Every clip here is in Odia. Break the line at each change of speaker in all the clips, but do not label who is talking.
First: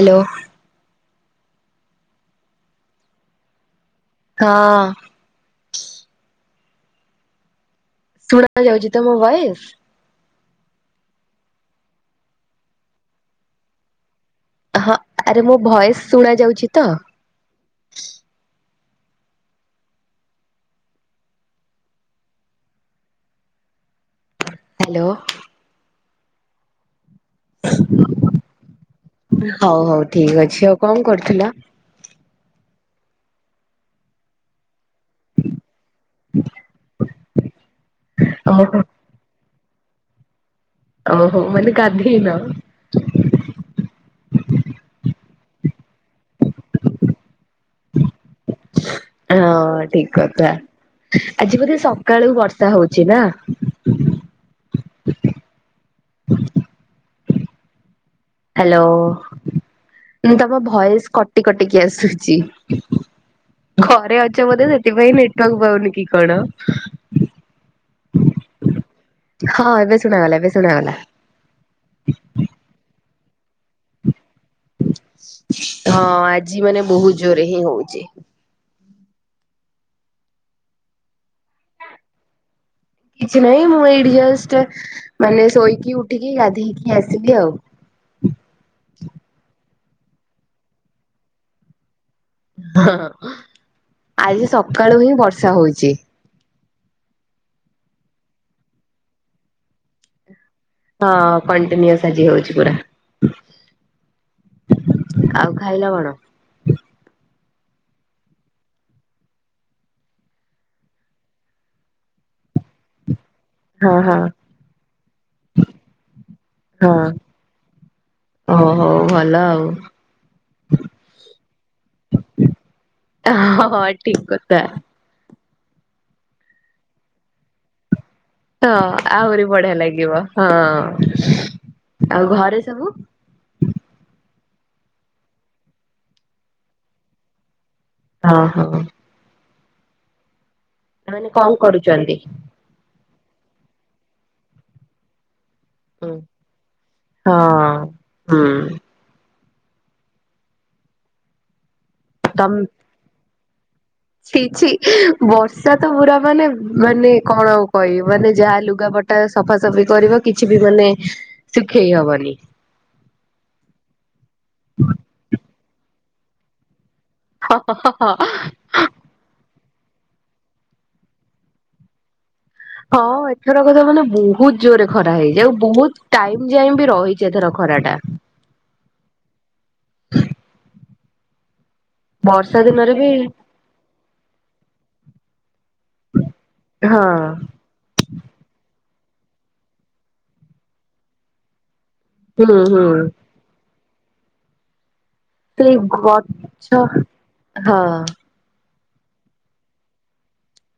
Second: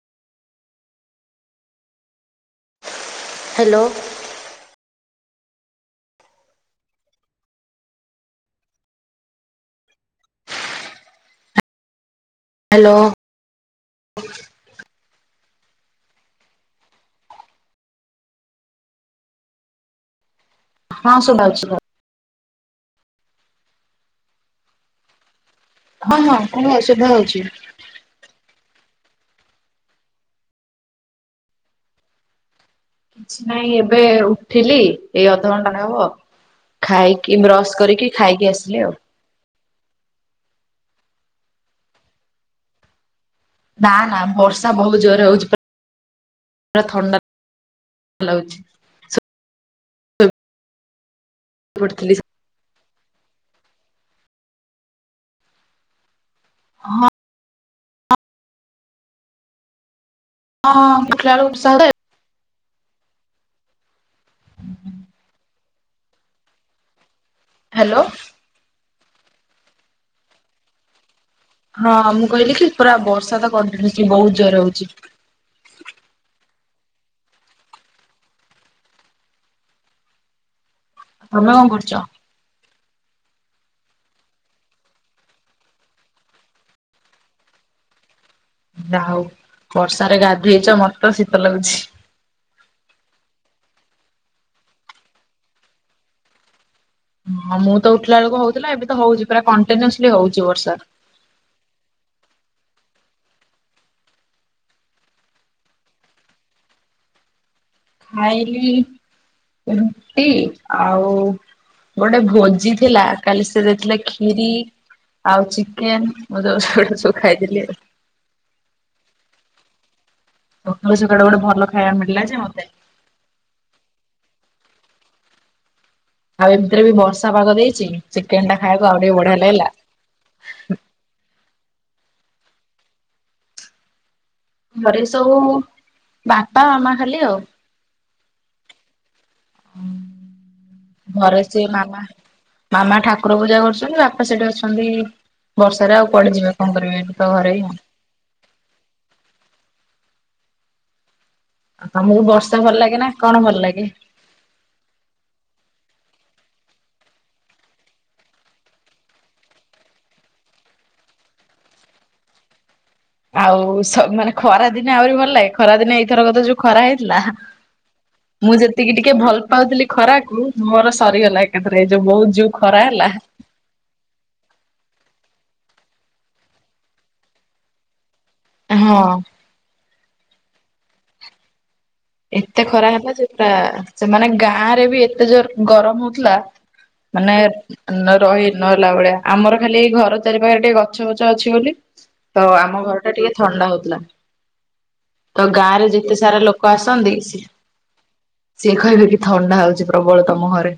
ହ୍ୟାଲୋ
ହ୍ୟାଲୋ
ହଁ ଶୁଣା ଯାଉଛି ତ ମୋ ଭଏସ୍?
ହ୍ୟାଲୋ
ହଁ, ଆରେ ମୋ ଭଏସ୍ ଶୁଣାଯାଉଛି ତ?
ହଁ ଶୁଭା ହଉଛି କୁହ।
ହାଲୋ।
ହଁ, ହଁ କୁହ ଶୁଭା ହଉଛି।
ହଉ ହଉ ଠିକ୍ ଅଛି ଆଉ କଣ କରୁଥିଲ?
କିଛି ନାଇଁ ଏବେ ଉଠିଲି। ଏଇ ଅଧଘଣ୍ଟାଟେ ହବ, ଖାଇକି ବ୍ରସ୍ କରିକି ଖାଇକି
ଓହୋ
ଆସିଲି ଆଉ।
ଓହୋ ମାନେ ଗାଧେଇନ?
ନାଁ ନା ବର୍ଷା ବହୁତ ଜୋରେ ହଉଛି, ପୁରା ଥଣ୍ଡା ଲାଗୁଛି।
ହଁ ଠିକ୍ କଥା, ଆଜି ବୋଧେ
ପଡିଥିଲି
ସକାଳୁ ବର୍ଷା୍ ହର୍ଷା ହଉଛି ନା?
ହଁ
ହ୍ୟାଲୋ, ମୁଁ ତମ ଭଏସ୍
ହଁ ଦେଖିଲା
କଟି
ବେଳକୁ ବର୍ଷା
କଟିକି
ହଉଥାଏ
ଆସୁଛି। ଘରେ ଅଛ ବୋଧେ ସେଥିପାଇଁ ନେଟୱାର୍କ ପାଉନି କି କଣ?
ହ୍ୟାଲୋ।
ହଁ ଏବେ ଶୁଣାଗଲା ଏବେ ଶୁଣାଗଲା।
ହଁ ମୁଁ କହିଲି କି ପୁରା ବର୍ଷା ତ କଣ୍ଟ୍ୟୁନିସ୍ଲି ବହୁତ ଜରେ ହଉଛି।
ହଁ ଆଜି ମାନେ ବହୁତ ଜୋରେ ହିଁ ହଉଛି।
ତମେ କଣ କରୁଛ?
କିଛି ନାହିଁ ମୁଁ ଏଇଠି ଜଷ୍ଟ ମାନେ ଶୋଇକି ଉଠିକି ଗାଧେଇକି ଆସିଲି ଆଉ।
ଯାହଉ ବର୍ଷାରେ ଗାଧେଇଛ ମତେ ତ ଶୀତ ଲାଗୁଛି।
ହଁ, ହଁ ଆଜି ସକାଳୁ ହିଁ ବର୍ଷା ହଉଛି।
ହଁ ମୁଁ ତ ଉଠିଲା ବେଳକୁ ହଉଥିଲା ଏବେ ତ ହଉଛି ପୁରା କଣ୍ଟିନ୍ୟୁସଲି ହଉଛି ବର୍ଷା।
ହଁ କଣ୍ଟିନ୍ୟୁସ୍ ଆଜି ହଉଛି ପୁରା। ଆଉ ଖାଇଲ କଣ?
ଖାଇଲିି ରୁଟି ଆଉ ଗୋଟେ ଭୋଜି ଥିଲା କାଲି ସେ
ହଁ
ଦେଇଥିଲା
ହଁ
କ୍ଷୀରି ଆଉ ଚିକେନ୍ ମୁଁ [unintelligible]
ହଁ
ଏଗୁଡ଼ା ସବୁ ଖାଇଦେଲି ଆଉ।
ଓ ହଉ ଭଲ ଆଉ।
ସକାଳୁ ସକାଳୁ ଗୋଟେ ଭଲ ଖାଇବା ମିଳିଲା ଯେ ମତେ।
ହଁ ହଁ ଠିକ୍ କଥା।
ଆଉ ଏମିତିରେ ବି ବର୍ଷାପାଗ ଦେଇଛି ଚିକେନଟା ଖାଇବାକୁ ଆଉ ଟିକେ ବଢିଆ ଲାଗିଲା।
ଗିବ ହଁ, ଆଉ ଘରେ ସବୁ?
ଘରେ ସବୁ ବାପା ମାମା ଖାଲି ଆଉ।
ହଁ ହଁ।
ହୁଁ
ମାନେ
ଘରେ
କଣ
ସେ ମାମା।
କରୁଛନ୍ତି?
ମାମା ଠାକୁର ପୂଜା କରୁଛନ୍ତି ବାପା ସେଠି ଅଛନ୍ତି। ବର୍ଷାରେ ଆଉ
ହଁ
କୁଆଡେଯିବେ କଣ କରିବେ ଏଠି ତ ଘରଇ ଆଉ।
ହୁଁ।
ଆଉ ତମକୁ ବର୍ଷା ଭଲ ଲାଗେ ନା କଣ ଭଲ ଲାଗେ?
ଛିଛି ବର୍ଷା ତ ପୁରା ମାନେ ମାନେ କଣ ଆଉ କହିବି ମାନେ ଯାହା ଲୁଗାପଟା ଟା ସଫାସଫି କରିବ କିଛି ବି ମାନେ ଶୁଖେଇ ହବନି।
ଆଉ ସ ମାନେ ଖରା ଦିନେ ଆହୁରି ଭଲ ଲାଗେ ଖରା ଦିନେ ଏଇଥର କତ ଯୋଉ ଖରା ହେଇଥିଲା ମୁଁ ଯେ ଟିକି ଟିକେ ଭଲ ପାଉଥିଲି ଖରାକୁ ମୋର ସରୀଗଲା ଏକାଥରେ ଏ ଯୋଉ ବହୁତୁ
ହଁ। ଏଥର କଥା ମାନେ ବହୁତ ଜୋରେ ଖରା ହେଇଛି ଆଉ ବହୁତ ଟାଇମ୍ ଯାଏଁ ବି ରହିଛି ଏଥର ଖରା ଟା।
ହଁ।
ବର୍ଷା
ଏତେ ଖରା
ଦିନରେ ବି
ହେଲା ଯେ ପୁରା ସେମାନେ ଗାଁ ରେ ବି ଏତେ ଜୋରେ ଗରମ ହଉଥିଲା।
ହଁ
ମାନେ ନ ରହି ନହେଲା ଭଳିଆ ଆମର ଖାଲି ଏଇ ଘର ଚାରି ପାଖରେ ଟିକେ ଗଛ ବଛ ଅଛି ବୋଲି। ତ
ହୁଁ
ଆମ
ହୁଁ
ଘର ଟା ଟିକେ ଥଣ୍ଡା ହୋଉଥିଲା ତ ଗାଁ
ସେଇ
ରେ ଯେତେ ସାରା ଲୋ
ଗଛ
କ ଆସନ୍ତି ସିଏ
ହଁ
ସିଏ କହିବେ କି ଥଣ୍ଡା ହୋଉଛି ପ୍ରବଳ ତମ ଘରେ।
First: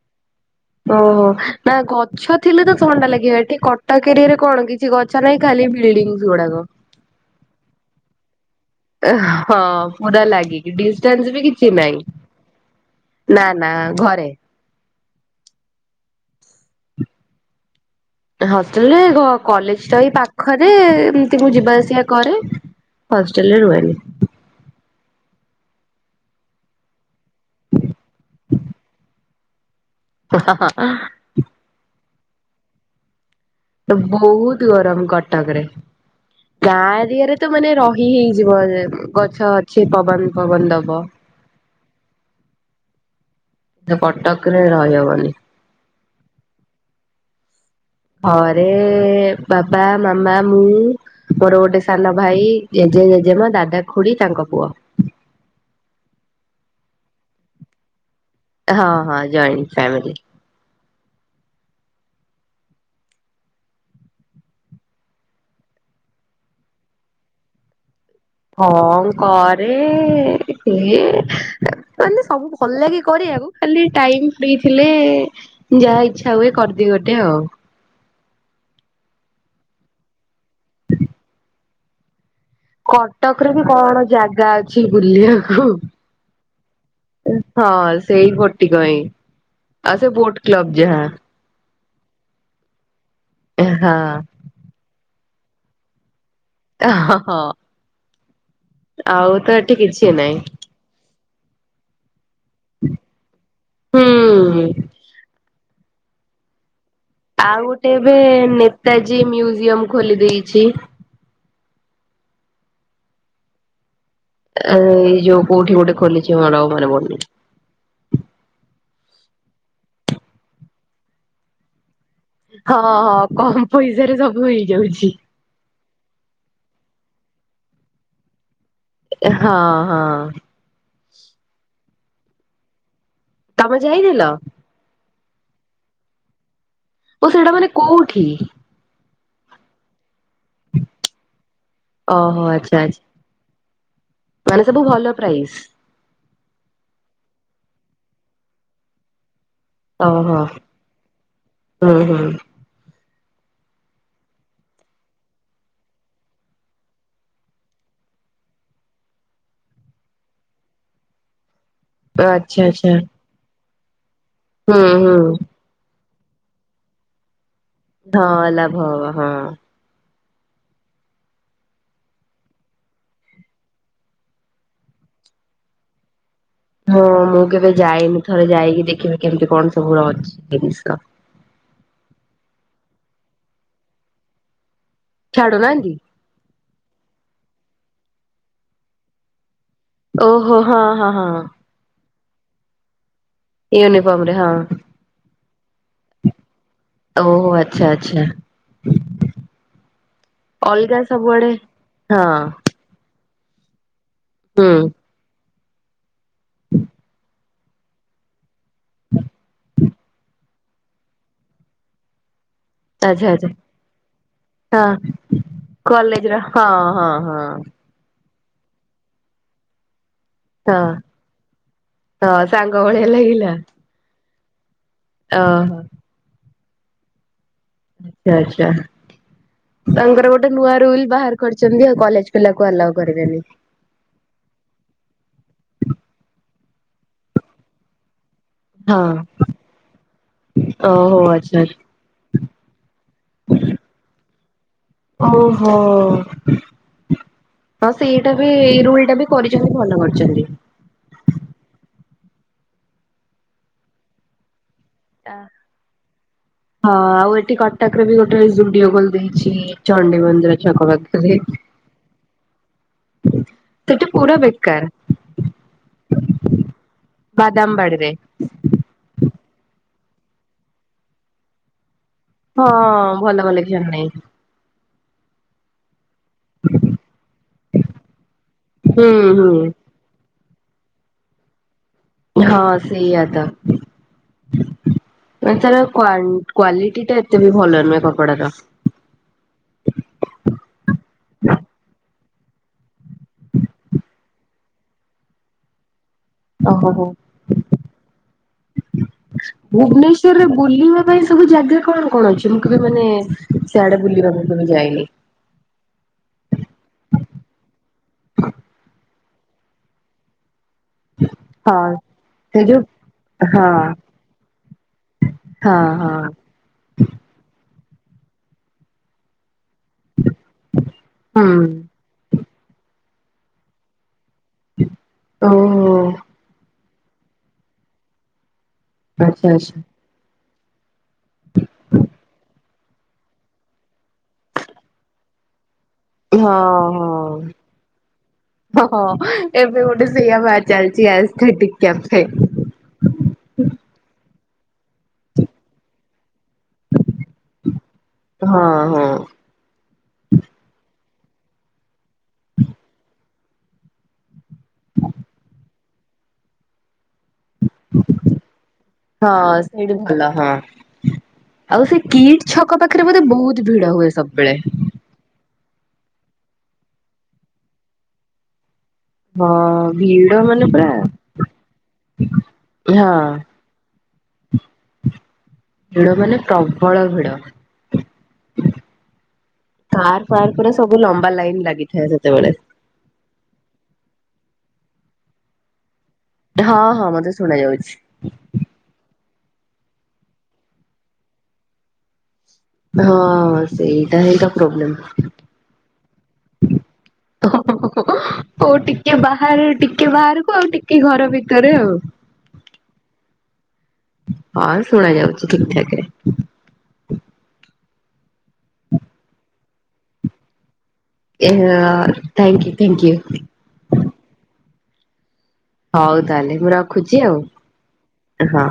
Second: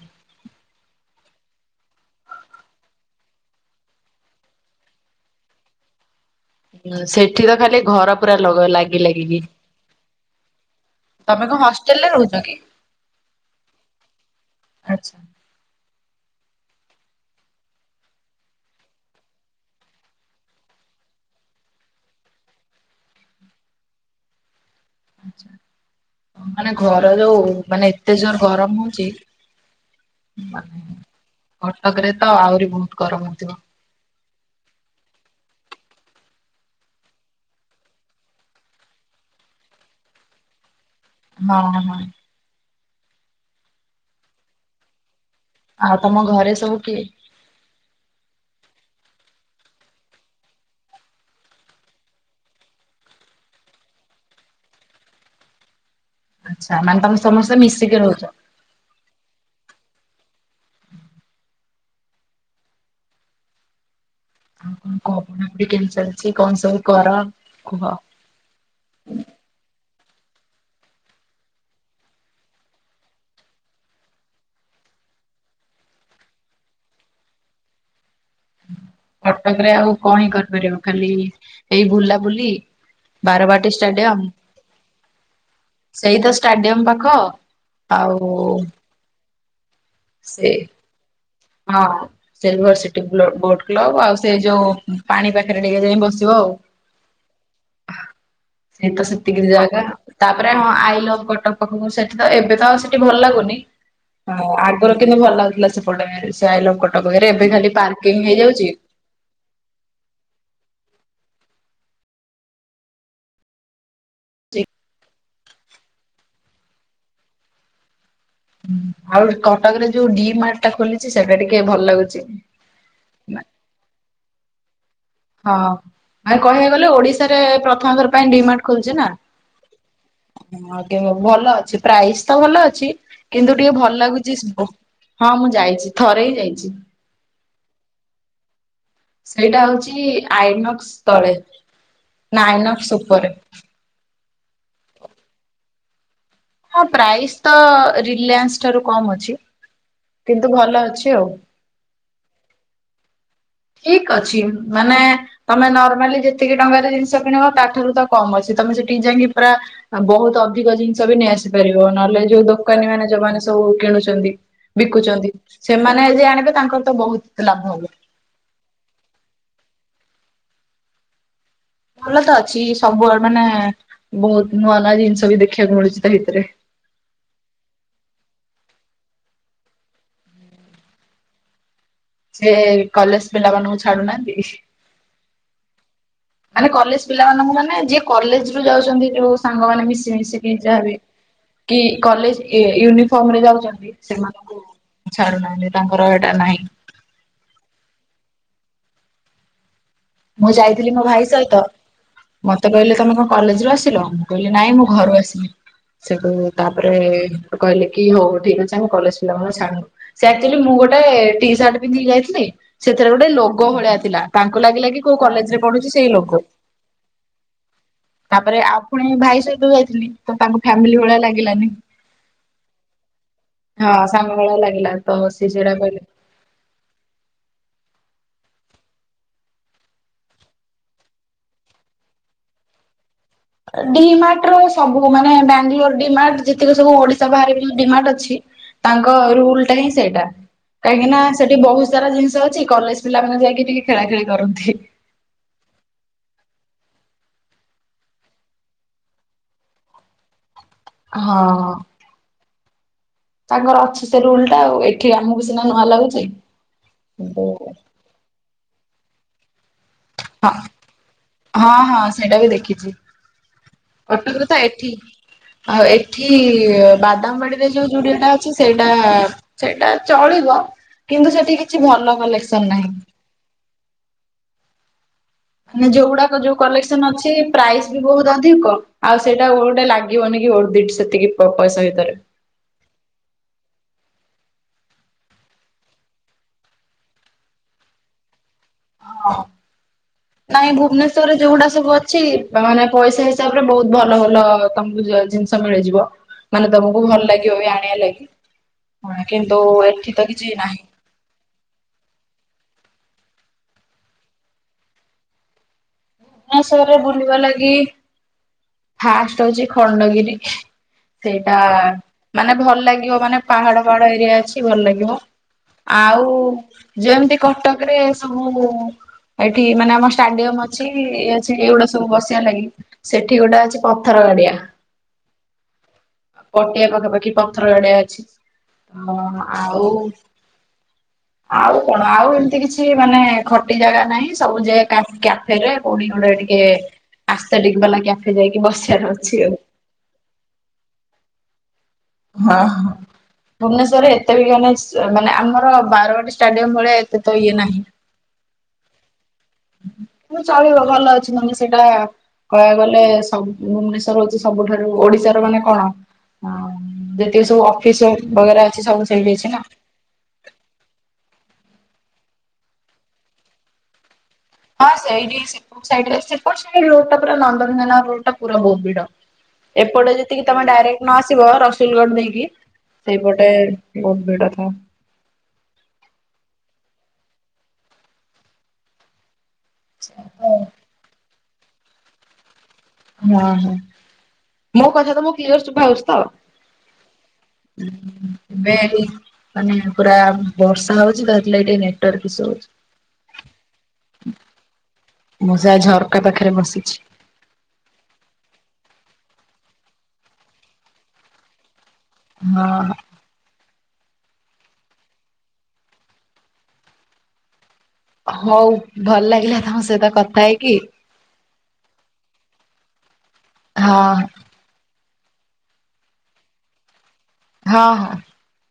ଓହୋ ନା ଗଛ ଥିଲେ ତ ଥଣ୍ଡା ଲାଗିବ ଏଠି କଟକିରିରେ କଣ କି କିଛି ଗଛ ନାଇଁ ଖାଲି ବିଲ୍‌ଡିଙ୍ଗ ଗୁଡାକ।
ସେଠି ତ ଖାଲି ଘର ପୁରା ଲଗ ଲାଗି ଲାଗିକି
ହଁ ପୁରା ଲାଗିକି ଡ଼ିସ୍।
ତମେ
[unintelligible]
କଣ
କିଛି ନାହିଁ
ହଷ୍ଟେଲରେ ରହୁଛ କି?
ନା ନା ଘରେ।
ଆଚ୍ଛା।
ହଷ୍ଟେଲ୍ ରେ କଲେଜ୍‌ ତ ଏଇ ପାଖରେ ଏମିତି ମୁଁ ଯିବା ଆସିବା କରେ। ହଷ୍ଟେଲ୍ ରେ ରୁହେନି।
ଆଚ୍ଛା ମାନେ ଘର ଯୋଉ ମାନେ ଏତେ ଜୋରେ ଗରମ ହଉଛି। ମାନେ କଟକ ରେ ତ ଆହୁରି ବହୁତ ଗରମ ହୋଉଥିବ।
ତ ବହୁତ ଗରମ୍ କଟକ ରେ। ଗାଁ ଦିଗରେ ତ ମାନେ ରହି ହେଇଯିବ ଗଛ ଅଛି ପବନ ପବନ ଦବ।
ନଁ ନଁ।
ଯୋଉ କଟକ ରେ ରହିହବନି।
ଆଉ ତମ ଘରେ ସବୁ କିଏ?
ହଁରେ ବାପା ମାମା ମୁଁ। ମୋର ଗୋଟେ ସାନ ଭାଇ ଜେଜେ ଜେଜେମା ଦାଦା ଖୁଡି ତାଙ୍କ ପୁଅ।
ଆଚ୍ଛା ମାନେ ତମେ ସମସ୍ତେ ମିଶିକି ରହୁଛ।
ହଁ ହଁ ଜଏଣ୍ଟ ଫ୍ୟାମିଲି।
[unintelligible] କେମିତି ଚାଲିଚି କଣ ସବୁ କର କୁହ?
ହଁ କରେ ଇଏମାନେ ସବୁ ଭଲ ଲାଗେ କରିବାକୁ। ଖାଲି ଟାଇମ୍ ଫ୍ରି ଥିଲେ ଯାହା ଇଚ୍ଛା ହୁଏ କରିଦିଏ ଗୋଟେ ଆଉ।
କଟକ ରେ ଆଉ କଣ ହିଁ କରିପାରିବ ଖାଲି ଏଇ ବୁଲାବୁଲି।
କଟକରେ ବି
ବାରବାଟୀ
କଣ
ଷ୍ଟାଡିୟମ
ଜାଗା ଅଛି ବୁଲିବାକୁ?
ସେଇ ତ ଷ୍ଟାଡିୟମ ପାଖ
ହଁ
ଆଉ
ସେଇ ଗୋଟିକ ହିଁ ଆଉ ସେ ବୋଟ କ୍ଲବ ଯାହା।
ହଁ ସିଲ୍ ଭର ସିଟି ବ୍ଲୋ ବୋଟ୍ କ୍ଲବ ଆଉ ସେ ଯୋ ପାଣି ପାଖରେ ଟିକେ ଯାଇ ବସିବ ଆଉ।
ହଁ ହଁ
ସେ ତ
ଆଉ
ସେତିକି ର
ତ ଏଠି
ଜାଗା
କିଛି ନାହିଁ
ତାପରେ ଆମ ଆଇଲଭ କଟକ। ପାଖକୁ ସେଠି ତ ଏବେ ତ ଆଉ ସେଠି ଭଲ ଲାଗୁନି
ହୁଁ।
ଆଗରୁ କିନ୍ତୁ ଭଲ ଲାଗୁଥିଲା ସେପଟେ। ସେ ଆଇ ଲଭ କଟକ ପାଖରେ ଏବେ ଖାଲି ପାର୍କିଂ ହେଇଯାଉଚି।
ତାଜି ମ୍ୟୁଜିୟମ୍ ଖୋଲି ଦେଇଛି। ଆଁ ଏ ଯୋଉ କଉଠି ଗୋଟେ ଖୋଲିଚି ମୋର ଆଉ ମନେ ପଡୁନି।
ଆଉ କଟକରେ ଯୋଉ ଡି ମାର୍ଟ ଟା ଖୋଲିଚି ସେଟା ଟିକେ ଭଲ ଲାଗୁଚି।
ହଁ ହଁ କମ୍ ପଇସାରେ ସବୁ ହେଇଯାଉଚି।
ହଁ ଆଉ କହିବା ଗଲେ ଓଡ଼ିଶା ରେ ପ୍ରଥମଥର ପାଇଁ ଡିମାର୍ଟ
ହଁ ହଁ।
ହଁ କେ ଭଲ ଅଛି ପ୍ରାଇସ୍ ତ ଭଲ ଅଛି କିନ୍ତୁ ଟିକେ
ତମେ
ଭଲ
ଯାଇଥିଲ?
ଲାଗୁଚି ସୁ ହଁ ମୁଁ ଯାଇଚି ଥରେ ହିଁ ଯାଇଚି।
ଓ ସେଇଟା ମାନେ କୋଉଠି?
ସେଇଟା ହଉଚି ଆଇନକ୍ସ ତଳେ
ଓହୋ
ନା
ଆଚ୍ଛା
ଆଇନକ୍ସ
ଆଚ୍ଛା
ଉପରେ।
ମାନେ ସବୁ ଭଲ ପ୍ରାଇସ୍।
ହଁ ପ୍ରାଇସ୍ ତ ରିଲିୟାନ୍ସ ଠାରୁ କମ୍ ଅଛି।
ଓହୋ
କିନ୍ତୁ ଭଲ ଅଛି ଆଉ।
ହୁଁ ହୁଁ।
ଠିକ୍ ଅଛି ମାନେ ତମେ ନର୍ମାଲି ଯେତିକି ଟଙ୍କାରେ ଜିନିଷ କିଣିବ ତା ଠାରୁ ତ କମ୍ ଅଛି ତମେ ସେଠି ଯାଇକି ପୁରା ଆଉ ବହୁତ୍ ଅଧିକ ଜିନିଷ ବି ନେଇଆସି ପାରିବ ନହେଲେ ଯୋଉ
ଆଚ୍ଛା ଆଚ୍ଛା
ଦୋକାନୀମାନେ ଯୋଉମାନେ ସବୁ କିଣୁଚନ୍ତି
ହୁଁ ହୁଁ।
ବିକୁଚନ୍ତି। ସେମାନେ ଯିଏ ଆଣିବେ ତାଙ୍କର ତ ବହୁତ୍ ଲାଭ ହବ।
ହଁ ଲାଭ ହବ ହଁ।
ଭଲ ତ ଅଛି ସବୁଆଡ଼େ ମାନେ ବହୁତ୍ ନୂଆ ନୂଆ ଜିନିଷ ବି ଦେଖିବାକୁ ମିଳୁଚି ତା ଭିତରେ।
ହଁ ମୁଁ କେବେ ଯାଇନି ଥରେ ଯାଇକି ଦେଖିବି କେମିତି କଣ ସବୁ ର ଅଛି ଜିନିଷ।
ସେ କଲେଜ ପିଲାମାନଙ୍କୁ ଛାଡୁନାହାନ୍ତି କି?
ଛାଡୁନାହାନ୍ତି?
ମାନେ କଲେଜ ପିଲା ମାନଙ୍କୁ ମାନେ ଯିଏ କଲେଜ ରୁ ଯାଉଛନ୍ତି ଯୋଉ ସାଙ୍ଗମାନେ ମିଶି ମିଶିକି
ଓହୋ ହଁ
ଯାହାବି
ହଁ ହଁ।
କି କଲେଜ ୟୁନିଫର୍ମ ରେ ଯାଉ
ୟୁନିଫର୍ମ ରେ ହଁ।
ଛାଡୁ ନାହାନ୍ତି ତାଙ୍କର ହେଇଟା ନାହିଁ।
ଆଉ ଆଚ୍ଛା ଆଚ୍ଛା।
ମୁଁ ଯାଇଥିଲି
ଅଲଗା
ମୋ ଭାଇ
ସବୁଆଡେ
ସହିତ
ହଁ
ମ ତେ କହିଲେ ତମେ କଣ କଲେଜରୁ ଆସିଲ ମୁଁ କହିଲି ନାଇଁ
ହୁଁ
ମୁଁ ଘରୁ ଆସିଲି। ସେଠୁ ତାପରେ କହିଲେ କି ହଉ ହଉ ଠିକ୍ ଅଛି ଆମେ କଲେଜ ପିଲାମାନଙ୍କୁ ଛାଡୁନୁ [unintelligible] ଆକଚ୍ୟୁଲି ମୁଁ ଗୋଟେ ଟି ସାର୍ଟ ପିନ୍ଧିକି ଯାଇଥିଲି ସେଥିରେ ଗୋଟେ
ଆଚ୍ଛା ଆଚ୍ଛା
ଲୋଗ ଭଳିଆ ଥିଲା ତାଙ୍କୁ ଲାଗିଲା
ହଁ
କି କଲେଜରେ ପଢୁଚି ସେଇ
କଲେଜ ର
ଲୋଗ।
ହଁ ହଁ ହଁ।
ତାପରେ ଆଉ ପୁଣି ଭାଇ ସହିତ ଯାଇଥିଲି। ତ ତାଙ୍କୁ
ହଁ
ଫ୍ୟାମିଲି ଭଳିଆ ଲାଗିଲାନି।
ହଁ ସାଙ୍ଗ ଭଳିଆ ଲାଗିଲା
ହଁ ସାଙ୍ଗ ଭଳିଆ ଲାଗିଲା ତ ସିଏ ସେଇଟା
ଓହୋ
କହିଲେ।
ଚା ଚା। ତାଙ୍କର ଗୋଟେ ନୂଆ ରୁଲ୍ ବାହାର କରିଛନ୍ତି ଆଉ କଲେଜ ପିଲାକୁ ଆଲାଉ କରିବେନି।
ଡି ମାର୍ଟ ର ସବୁ ମାନେ ବାଙ୍ଗାଲୋର ଡିମାର୍ଟ ଯେତିକି ସବୁ ଓଡ଼ିଶା ବାହାରେ ଯୋଉ ଡିମାର୍ଟ ଅଛି।
ହଁ
ତାଙ୍କ ରୁଲ୍ ଟା ହିଁ ସେଇଟା
ଓହୋ
କାହିଁକିନା ସେଠି
ଆଚ୍ଛା।
ବହୁତ୍ ସାରା ଜିନିଷ ଅଛି କଲେଜ ପିଲାମାନେ ଯାଇକି ଟିକେ ଖେଳା ଖେଳି କରନ୍ତି।
ଓ ହୋ। ହଁ, ସେଇଟା ବି ଏଇ ରୁଲ୍ ଟା ବି କରିଚନ୍ତି ଭଲ କରିଚନ୍ତି।
ହଁ, ତାଙ୍କର ଅଛି ସେ ରୁଲ୍ ଟା ଆଉ। ଏ ଏଠି
ଆ
ଆମକୁ ସିନା ନୂଆ ଲାଗୁଚି। [unintelligible]
ଫିର୍ ବି ଗୋଟେ ଜୁଡିଓ ଖୋଲି ଦେଇଛିଁ। ଚଣ୍ଡି
ହଁ
ମନ୍ଦିର ଛକ ପାଖରେ।
ହଁ ହଁ ସେଇଟା ବି ଦେଖିଛି
ସେଠି ପୁରା
କଟକରେ ତ
ବେକାର।
ଏଠି ଆଉ ଏଠି-ଇ ବାଦାମବାଡିରେ
ବାଦାମ
ଯୋଉ
ବାଡିରେ
ଯୁଡିଓ ଟା ଅ ଛି ସେଇଟା-ଆ ସେଇଟା ଚଳିବ, କିନ୍ତୁ ସେଠି କିଛି ଭଲ କଲେକ୍ସ୍
ହଁ-ଅଁ ଭଲ କଲେକ୍ସନ୍ ନାହିଁ।
ମାନେ ଯୋଉଗୁଡାକ ଯୋଉ କଲେକ୍ସନ୍ ଅଛି ପ୍ରାଇସ୍ ବି ବହୁତ ଅଧିକ।
ହୁଁ
ଆଉ ସେଇଟା
ହୁଁ
ଗୋଡେ ଲାଗ୍ ଗି ବନିକି [unintelligible] ସେତିକି ପ-ପଇସା ଭିତରେ।
ହଁ, ସେଇଆ ତ! ମାନେ ତାର କ୍ଵାନ୍ କ୍ଵାଲିଟି ଟା ଏତେ ବି ଭଲ ନୁହେଁ କପଡାର।
[inaudible] ନାଇଁ ଭୁବନେଶ୍ୱର ରେ ଯୋଉଗୁଡା ସବୁ ଅଛି, ମାନେ ପଇସା ହିସାବ ରେ ବହୁତ୍ ଭଲ ଭଲ ତମକୁ ଯୟ ଜିନ୍ ସବ୍ ମିଳି ଯିବ। ମାନେ
ଓହୋ
ତମକୁ
ହୋ
ଭଲ ଲାଗିବ ବି ଆଣିଆ ଲାଗି। କିନ୍ତୁ ଏଠି ତ କିଛି ନାହିଁ।
ମ ପାଇଁ ସବୁ ଜାଗା କଣ କଣ ଅଛି, ମୁଁ କେବେ ମାନେ ସିଆଡେ ବୁଲିବାକୁ କେବେ ଯାଇନି?
ହଁ, ସେଆରେ ବୁଲିବା ଲାଗି ଫାଷ୍ଟ ହଉଚି ଖଣ୍ଡଗିରି। ସେଇଟା
ହଁ।
ମାନେ
ସେ
ଭଲ
ଯୋଉ
ଲାଗିବ ମାନେ
ହଁ
ପାହାଡ ଫାହାଡ ଏରିଆ ଅଛି, ଭଲ ଲାଗିବ।
ହଁ
ଆଉ ଯେମ୍ ତି କଟକ ରେ ସବୁ-ଉଁ ଏଠି ମାନେ ଆମ ଷ୍ଟାଡିୟମ୍ ଅଛ୍ ଛି ଇଏ
ହଁ
ଅଛି
ହୁଁ
ଏଗୁଡା ସବୁ ବସିଆ ଲାଗି। ସେଠି ଗୋଟେ ଅଛି ପଥର ଗାଡିଆ।
ଓହୋ!
ପଟିଆ ପାଖାପାଖି ପଥର ଗାଡିଆ ଅଛି। ଅଁ
ଆଚ୍ଛା
ଆଉ
ଆଚ୍ଛା
ଆଉ କଣ ଆଉ ଏମିତି କିଛି ମାନେ ଖଟି ଜାଗା ନାହିଁ, ସବୁ ଯେ କା କ୍ୟା ଫେରେ କଉଠି ଗୋଡ଼େ ଟିକେ ଆସ୍ତେଟିକ୍ ବାଲା କ୍ୟା
ହ, ହ ଏବେ ଗୋଟେ ସେଇଆ ବା ଚାଲିଛି ଆସ୍ଥେଟିକ୍ କ୍ୟାଫେ।
ହଁ ହ। ଭୁବନେଶ୍ୱରରେ ଏତେ ବି ମାନେ ଏସ୍ ମାନେ ଆମର ବାରବାଟୀ ଷ୍ଟାଡିୟମ୍ ଭଳିଆ ଏତେ ତ ଇଏ ନାହିଁ।
ହଁ, ହଁ।
ହୁଁ, ଚଳିବ ଭଲ ଅଛି। ମାନେ ସେଇଟା-ଆ କହିଆ ଗଲେ ସବୁ ଭୁବନେଶ୍ୱର ହଉ ସେ ସବୁଠାରୁ ଓଡିଶାର ମାନେ କଣ, ଅଁ ଯେତିକି ସବୁ ଅଫିସ ବଗେରା ଅଛି, ସବୁ ସେଇଠି ଅଛି ନା!
ହେଇଠୁ ଭଲ, ହଁ। ଆଉ ସେ କିଟ୍ ଛକ ପାଖରେ ବୋଧେ ବହୁତ୍ ଭିଡ ହୁଏ ସବ୍ ବେଳେ!
ହଁ, ସେଇଠି ସିପୁକ୍ ସାଇଟ୍ ରେ, ସେପଟ୍ ସାଇଡ୍ ରୋଡ଼ ଟା ପୁରା ନନ୍ଦନକାନନ୍ ରୋଡ୍ ଟା ପୁରା ବହୁତ୍ ଭିଡ।
ହଁ
ଏପଟେ
ଭିଡ
ଯେତିକି
ମାନେ
ତମେ
ପୁରା
ଡାଇରେକ୍ଟ ନ ଆସିବ, ରସୁଲ୍ ଗଡ ଦେଇକି
ହଁ
ସେଇପଟେ ବହୁତ ଭିଡ଼ ଥା
ଭିଡ ମାନେ ପ୍ରବଳ ଭିଡ। କାର୍ ଫାର୍ ପୁରା
ହଁ
ସବୁ ଲମ୍ବା ଲାଇନ୍ ଲାଗିଥାଏ ସେତେବେଳେ।
ହଁ, ହଁ ମୋ କଥା ତମକୁ କ୍ଲିୟର୍ ଶୁଭାଉଚିତ!
ହଁ, ହଁ ମତେ ଶୁଣା ଯାଉଛି।
ବେରି ମାନେ ପୁରା ବର୍ଷା ହଉଛି। ତ, ହେଥିଲାଗି ନେଟ୍ଓ୍ଵାର୍କ ଇସୁ ହଉଛି।
ହଁ ସେଇଟା ହିଁ ତ ପ୍ରୋବ୍ଲେମ୍।
ମୁଁ ସେ ଝରକା ପାଖରେ ବସିଛି।
[unintelligible] କୋଉ ଟିକେ ବାହାରେ ଟିକେ ବାହାରକୁ ଆଉ ଟିକେ ଘର ଭିତରେ ଆଉ।
ହଁ।
ହଁ ଶୁଣା ଯାଉଛି ଠିକ୍ ଠାକ ରେ।
ହଉ ଭଲ ଲାଗିଲା ତୋମ ସହିତ କଥା ହେଇକି।
ଏ ଆ, ଥ୍ୟାଙ୍କ ୟୁ ଥ୍ୟାଙ୍କ ୟୁ।
ହଁ।
ହଉ ତାହେଲେ ମୁଁ ରଖୁଛି ଆଉ।
ହଁ, ହଁ।
ଏ ହଁ।